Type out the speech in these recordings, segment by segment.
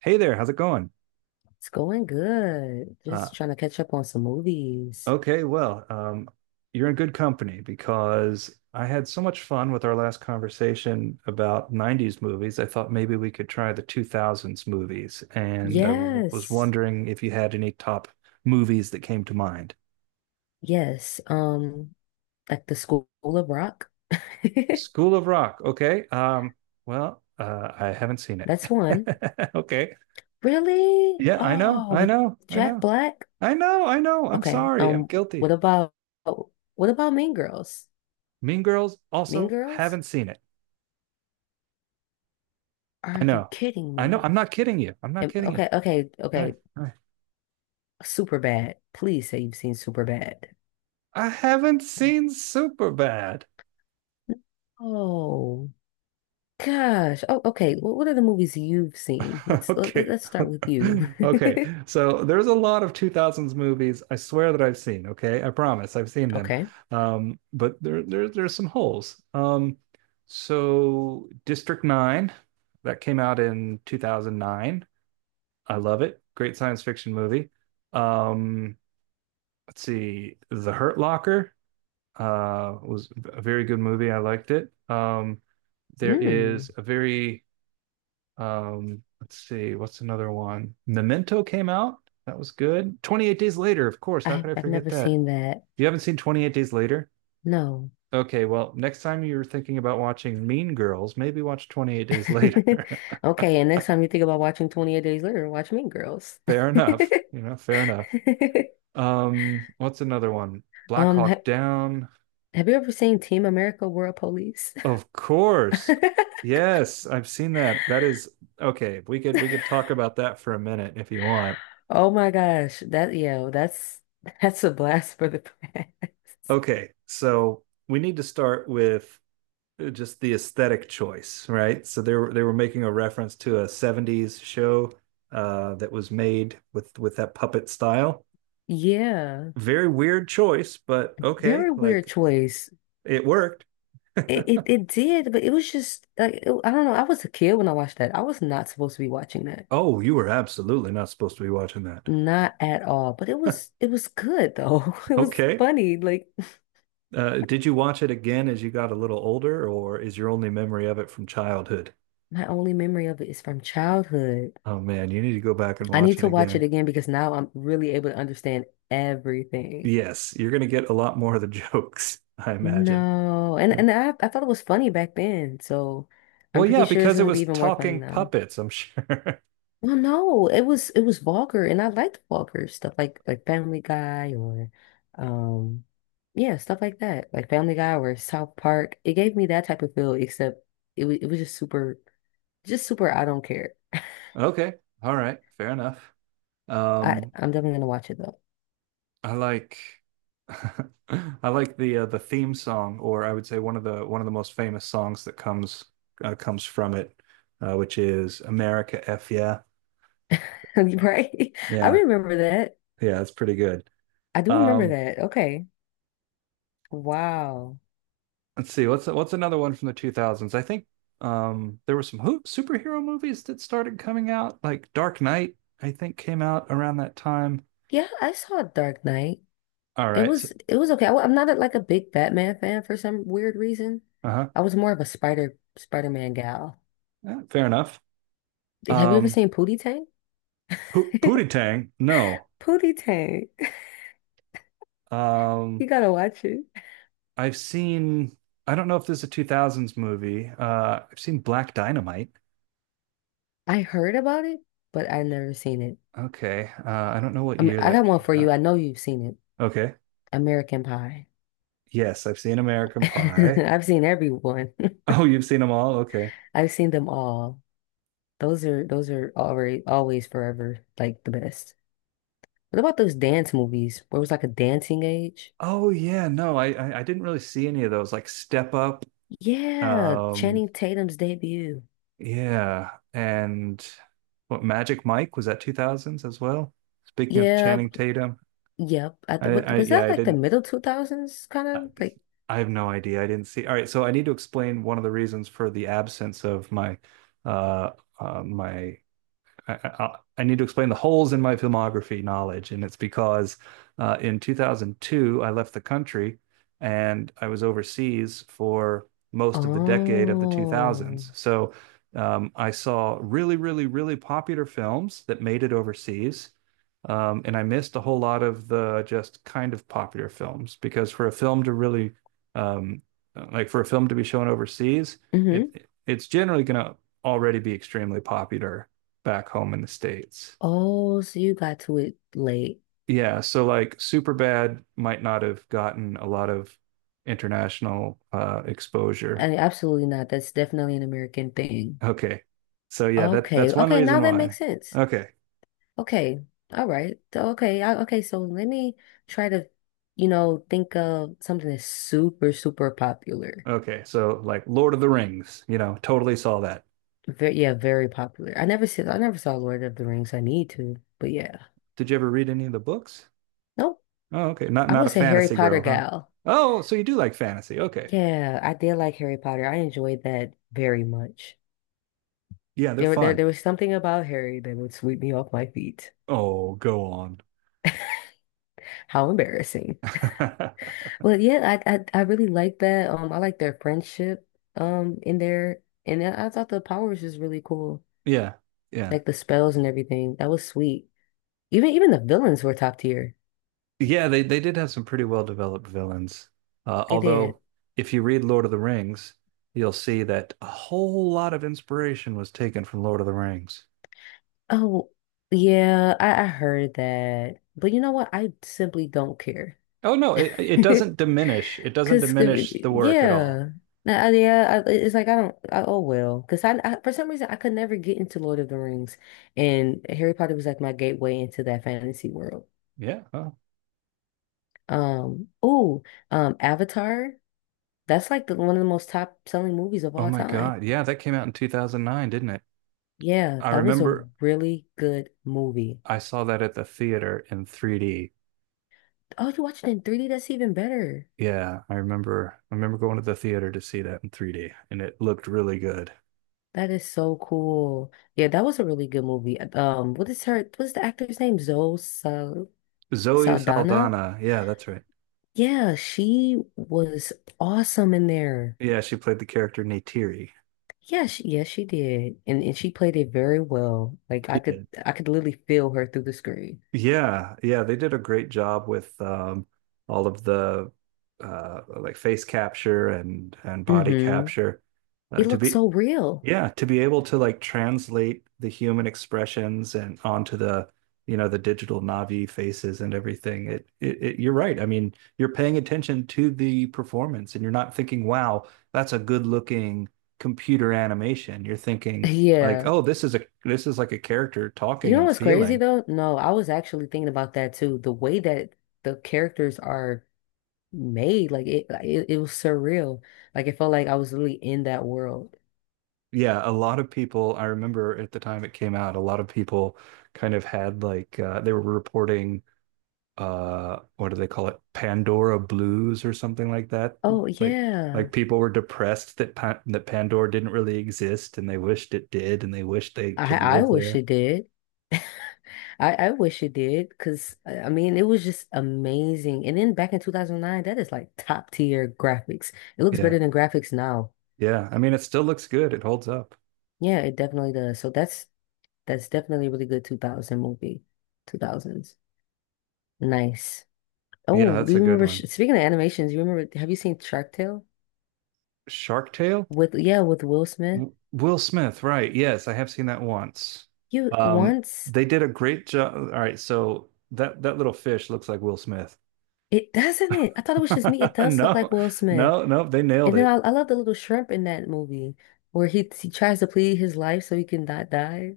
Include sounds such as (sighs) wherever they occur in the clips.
Hey there, how's it going? It's going good. Uh, Just trying to catch up on some movies. okay, well, you're in good company because I had so much fun with our last conversation about 90s movies. I thought maybe we could try the 2000s movies, and I w was Yes. wondering if you had any top movies that came to mind. Yes. Like the School of Rock. (laughs) School of Rock, okay. Well, I haven't seen it. That's one. (laughs) Okay. Really? Yeah, I know, Oh, I with know, I Jack know, Black? I know, I know. I'm Okay. sorry, I'm what guilty. about what about Mean Girls? Mean Girls, Mean also Girls? haven't seen it. Are I you know. kidding I know. me? I'm not kidding you. I'm not kidding you. Okay, All right. okay. All right. Super bad. Please say you've seen Super bad. I haven't seen Superbad. Oh. Gosh. Oh, okay. Well, what are the movies you've seen? (laughs) Okay. (laughs) Let's start with you. Okay. (laughs) So there's a lot of 2000s movies I swear that I've seen, okay? I promise I've seen them. Okay. But there's some holes. So District 9 that came out in 2009. I love it. Great science fiction movie. Um, let's see. The Hurt Locker was a very good movie. I liked it. There is Mm. a very let's see, what's another one? Memento came out. That was good. 28 Days Later, of course. How could I I've forget never that? seen that. You haven't seen 28 Days Later? No. Okay, well, next time you're thinking about watching Mean Girls, maybe watch 28 Days (laughs) Later. (laughs) Okay, and next time you think about watching 28 Days Later, watch Mean Girls. Fair (laughs) enough. Fair enough. What's another one? Black ha Hawk Down. Have you ever seen Team America World Police? Of course. (laughs) Yes, I've seen that. That is okay. We could talk about that for a minute if you want. Oh my gosh, that yeah, that's a blast for the past. Okay, so we need to start with just the aesthetic choice, right? So they were making a reference to a 70s show that was made with that puppet style. (laughs) Yeah, Very weird choice, but okay, very weird like choice. it worked. It it did, but it was just like I don't know. I was a kid when I watched that. I was not supposed to be watching that, Oh, you were absolutely not supposed to be watching that. not at all. But (laughs) it was good though. (laughs) It was Okay, funny. Like did you watch it again as you got a little older, or is your only memory of it from childhood? my only memory of it is from childhood. Oh man, you need to go back and I watch need it to watch it again. again because now I'm really able to understand everything. Yes, you're going to get a lot more of the (laughs) jokes, I imagine. No, and I thought it was funny back then, so I'm Well, yeah, pretty sure it's because it gonna be was even more funny talking now. puppets, I'm sure. (laughs) Well, no, it was vulgar, and I liked vulgar stuff like Family Guy or, um, yeah, stuff like that, like Family Guy or South Park. It gave me that type of feel, except it was just super, just super. I don't care. Okay, all right, fair enough. Um, I'm definitely gonna watch it though, I like (laughs) I like the theme song, or I would say one of the most famous songs that comes comes from it, which is America F yeah. (laughs) right? I Yeah, remember that. yeah, it's pretty good. I do remember Um, that. Okay, wow. let's see, what's another one from the 2000s? I think there were some hoop superhero movies that started coming out, like Dark Knight, I think came out around that time. Yeah, I saw Dark Knight. All right. So, It was okay. I am not a, like a big Batman fan for some weird reason. uh-huh. I was more of a Spider-Man gal. Yeah, fair enough. Have you ever Um seen Pootie Tang? Pootie (laughs) Tang, no. Pootie Tang. You Um gotta watch it. I've seen I don't know if this is a 2000s movie. I've seen Black Dynamite. I heard about it, but I never seen it. Okay. I don't know what I mean, year I that got one came for you. out. I know you've seen it. Okay. American Pie. Yes, I've seen American (laughs) Pie. (laughs) I've seen everyone. Oh, you've seen them all? Okay. (laughs) I've seen them all. Those are already always forever like the best. What about those dance movies where it was like a dancing age? Oh yeah, no, I didn't really see any of those like Step Up, Yeah, um, Channing Tatum's debut. yeah, and what Magic Mike was that 2000s as well? Speaking of Yeah, Channing Tatum, yep. I was yeah, that like the middle 2000s kind I, of like? I have no idea. I didn't see. All right, so I need to explain one of the reasons for the absence of my uh, uh my I need to explain the holes in my filmography knowledge, and it's because in 2002 I left the country and I was overseas for most of the decade of the Oh. 2000s. So I saw really, really, really popular films that made it overseas. And I missed a whole lot of the just kind of popular films because for a film to really, um, like for a film to be shown overseas, Hmm. it's generally going to already be extremely popular back home in the States. Oh, so you got to it late. Yeah, so like Superbad might not have gotten a lot of international I exposure. mean, absolutely not. That's definitely an American thing. Okay. So yeah, that Okay. that's one Okay, now reason that why. makes sense. Okay. Okay. All right. So, okay. Okay, so let me try to, you know, think of something that's super popular. Okay. So like Lord of the Rings, totally saw that. Yeah, very popular. I never saw Lord of the Rings. I need to, but yeah. Did you ever read any of the books? Nope. Oh, okay. Not I not a was a Harry fantasy Potter girl, huh? gal. Oh, so you do like fantasy. Okay. Yeah, I did like Harry Potter. I enjoyed that very much. Yeah, they're fun. There was something about Harry that would sweep me off my feet. Oh, go on. How embarrassing. (laughs) But yeah, I really like that. I like their friendship in there. And then I thought the power was just really cool. Yeah. Yeah. Like the spells and everything. That was sweet. Even the villains were top tier. Yeah, they did have some pretty well developed villains. They Although, did. if you read Lord of the Rings, you'll see that a whole lot of inspiration was taken from Lord of the Rings. Oh, yeah, I heard that. But you know what? I simply don't care. Oh no, it doesn't (laughs) diminish. It doesn't Cause diminish the work at all. yeah. Yeah, it's like I don't. Oh well, because I for some reason I could never get into Lord of the Rings, and Harry Potter was like my gateway into that fantasy world. Yeah. Oh, Um, oh, Avatar. That's like the one of the most top selling movies of oh all my time. God. Yeah, that came out in 2009, didn't it? Yeah, I that was a remember really good movie. I saw that at the theater in 3D. Oh, you watched it in 3D? That's even better. Yeah, I remember going to the theater to see that in 3D, and it looked really good. That is so cool. Yeah, that was a really good movie. What's the actor's name? Zoe Sal Zoe Saldana? Saldana. Yeah, that's right. Yeah, she was awesome in there. Yeah, she played the character Neytiri. Yeah, yes, she did. And she played it very well. Like She did. I could literally feel her through the screen. Yeah, yeah, they did a great job with all of the like face capture and body Mm-hmm. capture. It To looked be so real. Yeah, to be able to like translate the human expressions and onto the digital Navi faces and everything. It you're right. I mean, you're paying attention to the performance and you're not thinking, wow, that's a good looking computer animation. You're thinking like, Yeah. oh, this is like a character talking You know and what's crazy feeling. though? No, I was actually thinking about that too. The way that the characters are made, it was surreal. Like it felt like I was really in that world. Yeah, a lot of people, I remember at the time it came out, a lot of people kind of had like they were reporting what do they call it Pandora blues or something like that Oh like yeah. like people were depressed that pa that Pandora didn't really exist and they wished it did and they wished they could I live wish there. it did. I wish it did because I mean it was just amazing. And then back in 2009, that is like top tier graphics. It looks Yeah, better than graphics now. yeah, I mean it still looks good, it holds up. Yeah, it definitely does. So that's definitely a really good 2000 movie. 2000s. Nice. Yeah, Oh, do that's a you good remember? One. Speaking of animations, you remember? Have you seen Shark Tale Shark Tale. with with Will Smith? Will Smith, right? Yes, I have seen that once. You um once they did a great job. All right, so that little fish looks like Will Smith. it doesn't it? I thought it was just me. It (laughs) does look No, like Will Smith, no, no, they nailed and then it. I love the little shrimp in that movie where he tries to plead his life so he can not die.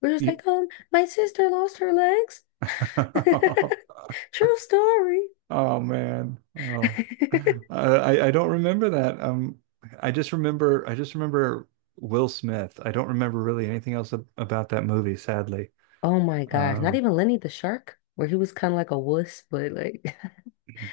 We're just Yeah. like, my sister lost her legs. (laughs) (laughs) True story. Oh man. Oh. (laughs) (laughs) I don't remember that. I just remember Will Smith. I don't remember really anything else about that movie, sadly. Oh my gosh! Not Um even Lenny the shark, where he was kind of like a wuss, but like,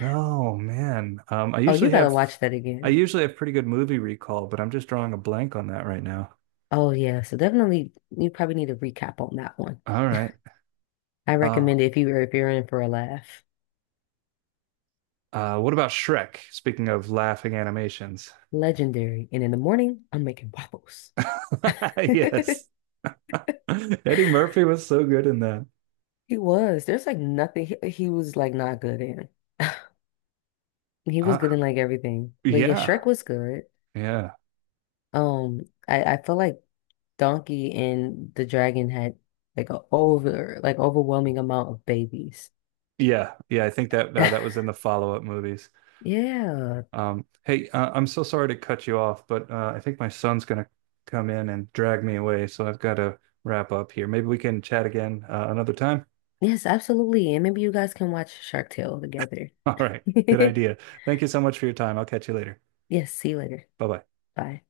oh man. I (laughs) oh, you usually gotta have watch that I again. usually have pretty good movie recall, but I'm just drawing a blank on that right now. Oh yeah, so definitely you probably need a recap on that one. All right. I Uh recommend it if you if you're in for a laugh. What about Shrek? Speaking of laughing animations. Legendary. And in the morning, I'm making waffles. (laughs) (laughs) Yes. (laughs) Eddie Murphy was so good in that. He was. There's like nothing he was like not good in. (sighs) (laughs) He was good Uh, in like everything. But yeah, Shrek yeah. was good. Yeah. I feel like Donkey and the Dragon had like a overwhelming amount of babies. (laughs) Yeah, yeah, I think that that was in the follow-up movies. Yeah. Hey, I'm so sorry to cut you off, but I think my son's gonna come in and drag me away, so I've got to wrap up here. Maybe we can chat again another time. Yes, absolutely. And maybe you guys can watch Shark Tale together. (laughs) All right, good (laughs) idea. Thank you so much for your time. I'll catch you later. Yes, see you later. Bye bye. Bye.